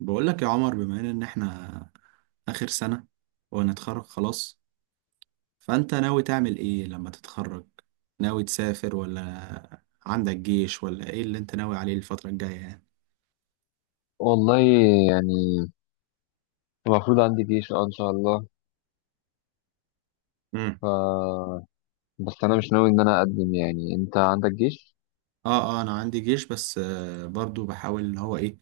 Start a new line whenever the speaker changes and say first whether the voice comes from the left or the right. right: بقول لك يا عمر، بما ان احنا اخر سنة ونتخرج خلاص. فانت ناوي تعمل ايه لما تتخرج؟ ناوي تسافر ولا عندك جيش ولا ايه اللي انت ناوي عليه الفترة الجاية يعني.
left: والله يعني المفروض عندي جيش، اه، ان شاء الله.
right: امم
left: ف بس انا مش ناوي ان انا اقدم. يعني انت عندك جيش.
right: اه، اه، انا عندي جيش. بس برضو بحاول اللي هو ايه،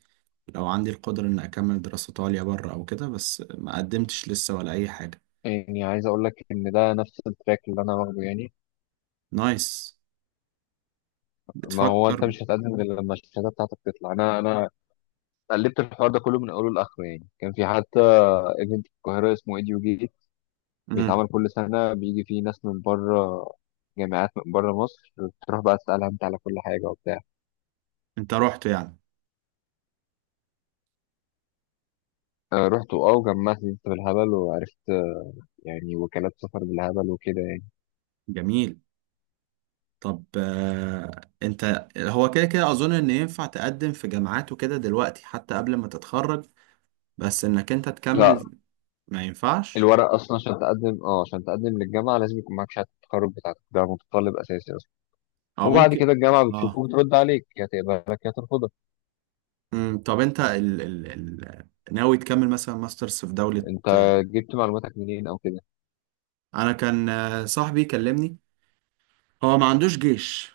right: لو عندي القدرة ان اكمل دراسات عليا بره او كده، بس ما قدمتش لسه ولا اي حاجة.
left: يعني عايز اقول لك ان ده نفس التراك اللي انا واخده يعني.
right: نايس.
left: ما هو انت
right: بتفكر.
left: مش هتقدم غير لما الشهاده بتاعتك تطلع. انا قلبت الحوار ده كله من اوله لاخره. يعني كان في حتى ايفنت في القاهره اسمه ايديو جيت،
right: امم
left: بيتعمل كل سنه، بيجي فيه ناس من بره، جامعات من بره مصر، تروح بقى تسالها انت على كل حاجه وبتاع.
right: انت رحت يعني؟
left: رحت، وجمعت لي بالهبل وعرفت، يعني وكالات سفر بالهبل وكده يعني.
right: جميل. طب انت هو كده كده اظن ان ينفع تقدم في جامعات وكده دلوقتي حتى قبل ما تتخرج، بس انك انت
left: لا،
right: تكمل. ما ينفعش؟
left: الورق اصلا عشان تقدم للجامعه لازم يكون معاك شهاده التخرج بتاعتك. ده متطلب اساسي اصلا.
right: او
left: وبعد
right: ممكن.
left: كده الجامعه بتشوفه
right: اه.
left: وبترد عليك، يا تقبلك يا ترفضك.
right: طب انت ناوي تكمل مثلا ماسترز في دولة
left: انت
right: آه،
left: جبت معلوماتك منين او كده؟
right: انا كان صاحبي كلمني، هو ما عندوش جيش،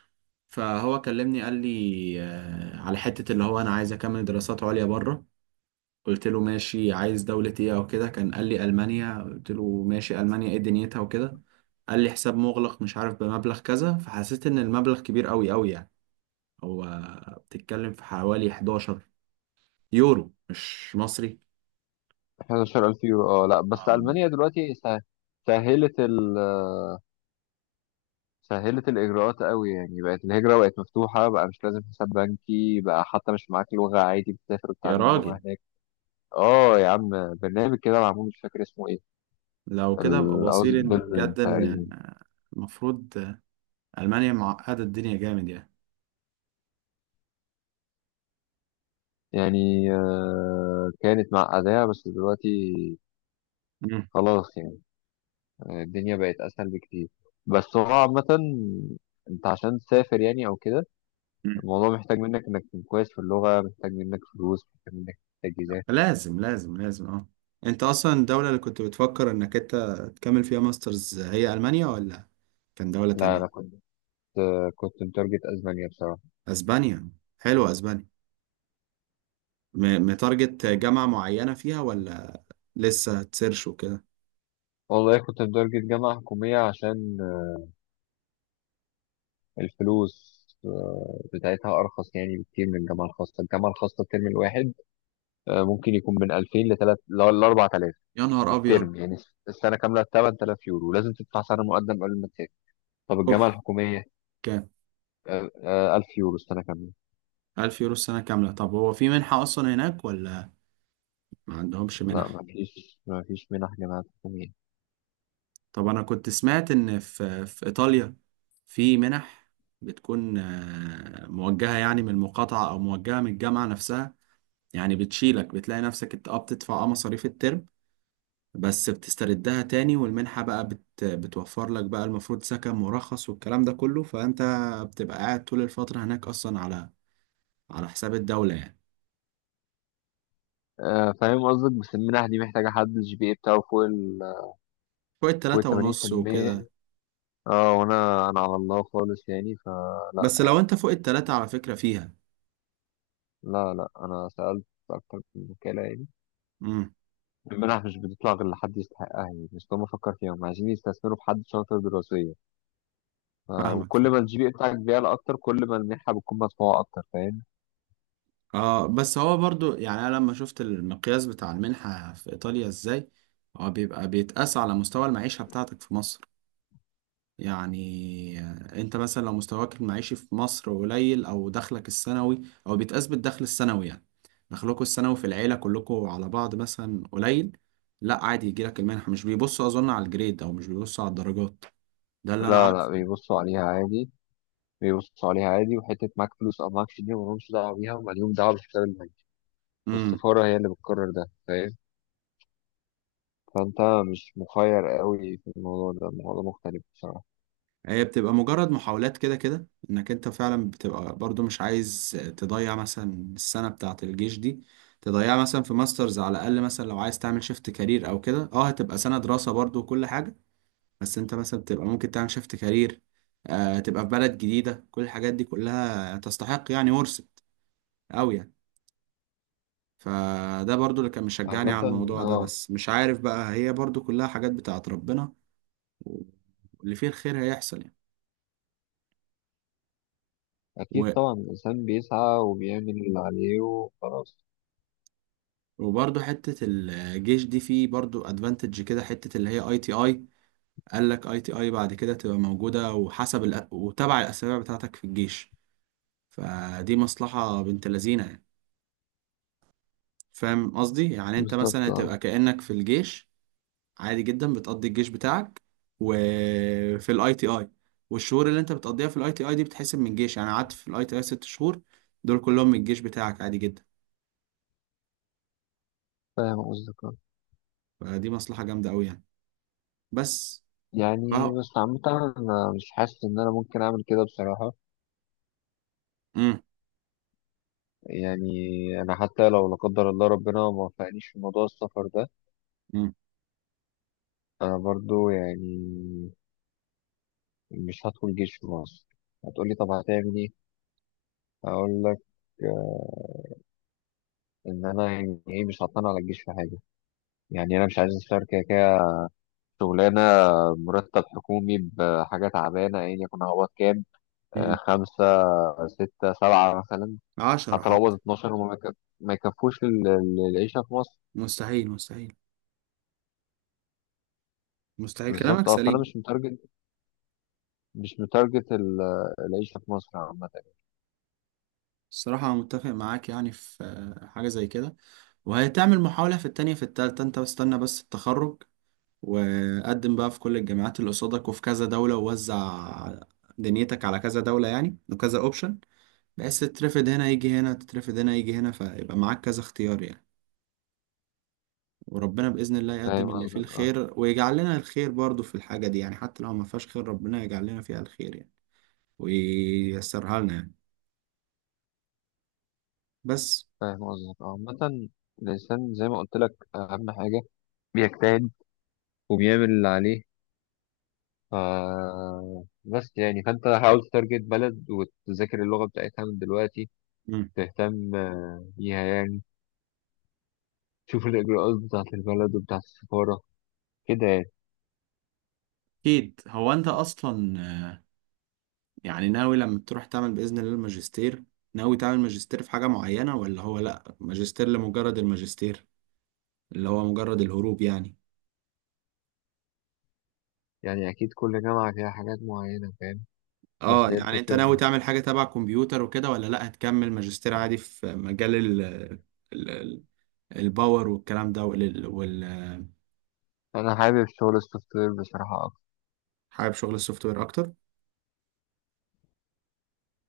right: فهو كلمني قال لي على حتة اللي هو انا عايز اكمل دراسات عليا بره. قلت له ماشي، عايز دولة ايه او كده؟ كان قال لي ألمانيا. قلت له ماشي، ألمانيا ايه دنيتها وكده؟ قال لي حساب مغلق مش عارف بمبلغ كذا، فحسيت ان المبلغ كبير قوي قوي يعني. هو بتتكلم في حوالي 11 يورو، مش مصري.
left: 11000 يورو؟ اه، لا، بس
right: أم،
left: المانيا دلوقتي سهلت ال سهلت الاجراءات قوي. يعني بقت الهجره، بقت مفتوحه، بقى مش لازم حساب بنكي، بقى حتى مش معاك لغه، عادي بتسافر
right: يا
left: وتتعلم اللغه
right: راجل،
left: هناك. اه يا عم. برنامج كده معمول، مش فاكر اسمه ايه،
right: لو كده ابقى
left: الاوز
right: بصير ان بجد ان
left: تقريبا.
right: المفروض. ألمانيا معقدة الدنيا جامد يعني.
left: يعني كانت معقدة بس دلوقتي
right: مم.
left: خلاص يعني. الدنيا بقت أسهل بكتير. بس هو عامة، أنت عشان تسافر يعني أو كده،
right: مم.
left: الموضوع محتاج منك إنك تكون كويس في اللغة، محتاج منك فلوس، محتاج منك تجهيزات.
right: لازم لازم لازم. اه، انت اصلا الدولة اللي كنت بتفكر انك انت تكمل فيها ماسترز هي ألمانيا، ولا كان دولة
left: لا، أنا
right: تانية؟
left: كنت متارجت أسبانيا بصراحة.
right: اسبانيا، حلوة اسبانيا. متارجت جامعة معينة فيها ولا لسه تسيرش وكده؟
left: والله كنت متارجت جامعة حكومية عشان، الفلوس بتاعتها أرخص يعني بكتير من الجامعة الخاصة. الجامعة الخاصة الترم الواحد ممكن يكون من 2000 لتلات لأربعة آلاف،
right: يا نهار ابيض.
left: الترم يعني. السنة كاملة 8000 يورو، لازم تدفع سنة مقدم قبل ما تسافر. طب الجامعة
right: اوف.
left: الحكومية،
right: كام؟
left: 1000 يورو السنة كاملة.
right: ألف يورو السنة كاملة؟ طب هو في منحة أصلا هناك ولا ما عندهمش
left: لا،
right: منح؟
left: ما فيش منح جامعات حكومية.
right: طب أنا كنت سمعت إن في في إيطاليا في منح، بتكون موجهة يعني من المقاطعة أو موجهة من الجامعة نفسها، يعني بتشيلك. بتلاقي نفسك أنت بتدفع مصاريف الترم، بس بتستردها تاني، والمنحة بقى بتوفر لك بقى المفروض سكن مرخص والكلام ده كله. فأنت بتبقى قاعد طول الفترة هناك أصلا على على حساب الدولة يعني.
left: فاهم قصدك. بس المنح دي محتاجة حد الجي بي اي بتاعه فوق ال
right: فوق
left: فوق ال
right: التلاتة ونص وكده؟
left: 80%. اه، وانا على الله خالص يعني، فلا.
right: بس لو أنت فوق التلاتة على فكرة فيها.
left: لا، لا، انا سألت أكتر من وكالة يعني.
right: امم
left: المنح مش بتطلع غير لحد يستحقها يعني. مش هم فكر فيها، هم عايزين يستثمروا في حد شاطر دراسيا.
right: فاهمك،
left: وكل
right: فاهم.
left: ما الجي بي اي بتاعك بيعلى أكتر، كل ما المنحة بتكون مدفوعة أكتر، فاهم؟
right: اه، بس هو برضو يعني أنا لما شفت المقياس بتاع المنحة في إيطاليا إزاي، هو بيبقى بيتقاس على مستوى المعيشة بتاعتك في مصر. يعني انت مثلا لو مستواك المعيشي في مصر قليل، او دخلك السنوي، او بيتقاس بالدخل السنوي يعني، دخلكوا السنوي في العيلة كلكم على بعض مثلا قليل، لا عادي يجيلك المنحة. مش بيبصوا اظن على الجريد، او مش بيبصوا على الدرجات، ده اللي انا
left: لا، لا،
right: عارفه.
left: بيبصوا عليها عادي. بيبصوا عليها عادي. وحتة معاك فلوس أو معاكش دي ملهمش دعوة بيها، وماليهم دعوة بالحساب البنكي.
right: امم.
left: والسفارة هي اللي بتقرر ده، فاهم؟ فأنت مش مخير قوي في الموضوع ده. الموضوع مختلف بصراحة.
right: هي بتبقى مجرد محاولات كده كده، انك انت فعلا بتبقى برضو مش عايز تضيع مثلا السنة بتاعة الجيش دي، تضيعها مثلا في ماسترز على الاقل. مثلا لو عايز تعمل شيفت كارير او كده، اه هتبقى سنة دراسة برضو وكل حاجة، بس انت مثلا بتبقى ممكن تعمل شيفت كارير، آه تبقى في بلد جديدة، كل الحاجات دي كلها تستحق يعني ورثت أوي يعني. فده برضو اللي كان مشجعني
left: عامة،
right: على الموضوع ده،
left: اه.
right: بس مش عارف بقى، هي برضو كلها حاجات بتاعت ربنا، واللي فيه الخير هيحصل يعني.
left: أكيد
right: و-
left: طبعا، الإنسان بيسعى وبيعمل اللي عليه وخلاص.
right: وبرضو حتة الجيش دي فيه برضو ادفانتج كده، حتة اللي هي اي تي اي، قال لك اي تي اي بعد كده تبقى موجودة، وحسب وتبع الأسابيع بتاعتك في الجيش. فدي مصلحة بنت لذينة يعني. فاهم قصدي؟ يعني انت مثلا
left: بالظبط، اه.
right: هتبقى كأنك في الجيش عادي جدا، بتقضي الجيش بتاعك وفي الاي تي اي، والشهور اللي انت بتقضيها في الاي تي اي دي بتحسب من الجيش. يعني قعدت في الاي تي اي ست شهور، دول كلهم من الجيش بتاعك عادي جدا.
left: فاهم قصدك، آه.
right: فدي مصلحة جامدة قوي يعني. بس ف
left: يعني بس عامة، أنا مش حاسس إن أنا ممكن أعمل كده بصراحة.
right: امم
left: يعني، أنا حتى لو لا قدر الله ربنا ما وفقنيش في موضوع السفر ده،
right: امم
left: انا برضو يعني مش هدخل جيش في مصر. هتقولي طب هتعمل ايه؟ اقول لك، آه، ان انا، يعني ايه، مش هطلع على الجيش في حاجه. يعني انا مش عايز اشتغل، كده كده شغلانه مرتب حكومي بحاجه تعبانه، ايا يكن هقبض كام؟
right: امم
left: خمسه، سته، سبعه مثلا.
right: عشرة
left: حتى لو هقبض
right: حتى.
left: 12 ما يكفوش العيشه في مصر.
right: مستحيل، مستحيل، مستحيل،
left: بالظبط،
right: كلامك
left: اه. فانا
right: سليم.
left: مش متارجت مش متارجت ال- العيشه في مصر عامه.
right: الصراحة أنا متفق معاك يعني في حاجة زي كده. وهتعمل محاولة في التانية، في التالتة، أنت بستنى بس التخرج، وقدم بقى في كل الجامعات اللي قصادك، وفي كذا دولة، ووزع دنيتك على كذا دولة يعني، وكذا اوبشن، بحيث تترفض هنا يجي هنا، تترفض هنا يجي هنا، فيبقى معاك كذا اختيار يعني. وربنا بإذن الله يقدم
left: فاهم
right: اللي فيه
left: قصدك، اه.
right: الخير، ويجعل لنا الخير برضو في الحاجة دي يعني، حتى لو ما فيهاش خير، ربنا يجعل لنا فيها الخير يعني، وييسرها لنا يعني. بس.
left: فاهم قصدك، اه. عامه، الانسان زي ما قلت لك، اهم حاجه بيجتهد وبيعمل اللي عليه. ف بس يعني، فانت حاول تتارجت بلد وتذاكر اللغة بتاعتها من دلوقتي.
right: مم.
left: تهتم بيها يعني. تشوف الإجراءات بتاعة البلد وبتاعة السفارة كده يعني.
right: أكيد. هو أنت أصلا يعني ناوي لما تروح تعمل بإذن الله الماجستير، ناوي تعمل ماجستير في حاجة معينة، ولا هو لأ، ماجستير لمجرد الماجستير، اللي هو مجرد الهروب يعني؟
left: يعني أكيد كل جامعة فيها حاجات معينة، فاهم؟ بس
right: اه،
left: هي
right: يعني انت ناوي
left: الفكرة،
right: تعمل حاجة تبع كمبيوتر وكده، ولا لا هتكمل ماجستير عادي في مجال ال ال- الباور والكلام ده
left: أنا حابب شغل السوفت وير بصراحة أكتر.
right: حابب شغل السوفت وير اكتر.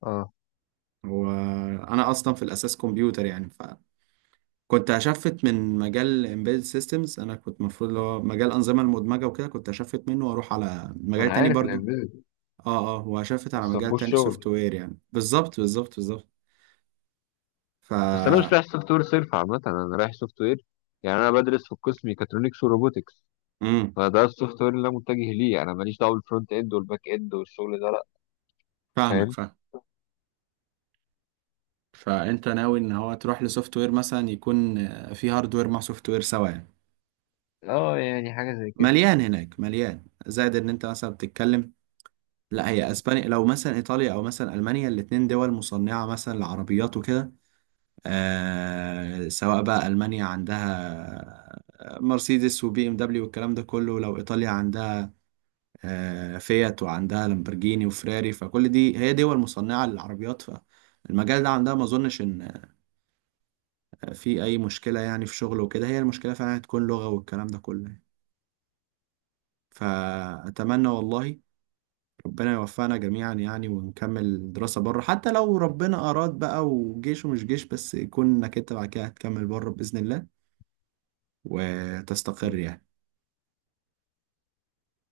left: أه.
right: وانا اصلا في الاساس كمبيوتر يعني، فكنت هشفت من مجال embedded systems، انا كنت المفروض اللي هو مجال الانظمة المدمجة وكده كنت هشفت منه واروح على مجال
left: أنا
right: تاني
left: عارف
right: برضو.
left: الإمبيدد.
right: اه، اه، وهشفت على
left: بس
right: مجال
left: مفهوش
right: تاني سوفت
left: شغل.
right: وير يعني، بالظبط بالظبط بالظبط. ف
left: بس أنا مش رايح سوفت وير صرف. عامة أنا رايح سوفت وير، يعني أنا بدرس في القسم ميكاترونكس وروبوتكس،
right: امم
left: فده السوفت وير اللي أنا متجه ليه. أنا ماليش دعوة بالفرونت إند والباك إند والشغل ده، لأ.
right: فاهمك،
left: فاهم.
right: فاهمك. فانت ناوي ان هو تروح لسوفت وير، مثلا يكون في هاردوير مع سوفت وير سوا يعني.
left: اه، يعني حاجة زي كده.
right: مليان هناك، مليان، زائد ان انت مثلا بتتكلم، لا هي اسبانيا، لو مثلا ايطاليا او مثلا المانيا، الاتنين دول مصنعه مثلا لعربيات وكده. سواء بقى المانيا عندها مرسيدس وبي ام دبليو والكلام ده كله، لو ايطاليا عندها فيات وعندها لامبرجيني وفراري، فكل دي هي دول مصنعه للعربيات. فالمجال ده عندها ما اظنش ان في اي مشكله يعني في شغل وكده. هي المشكله فعلا هتكون لغه والكلام ده كله يعني. فاتمنى والله ربنا يوفقنا جميعا يعني، ونكمل دراسه بره، حتى لو ربنا اراد بقى وجيش ومش جيش، بس يكون انك انت بعد كده هتكمل بره باذن الله وتستقر يعني.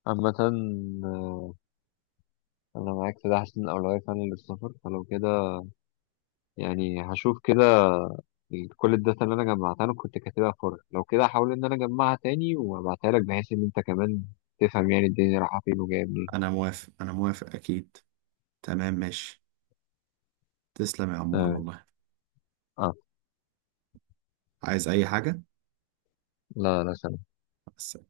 left: عامة أنا معاك في ده. حاسس إن الأولوية فعلا للسفر. فلو كده يعني هشوف كده كل الداتا اللي أنا جمعتها. أنا كنت كاتبها في ورق. لو كده هحاول إن أنا أجمعها تاني وأبعتها لك، بحيث إن أنت كمان تفهم يعني الدنيا رايحة فين وجاية منين.
right: انا موافق، انا موافق، اكيد. تمام، ماشي. تسلم يا عمور
left: آه.
right: والله.
left: آه.
right: عايز اي حاجه؟
left: لا، لا.
right: بس.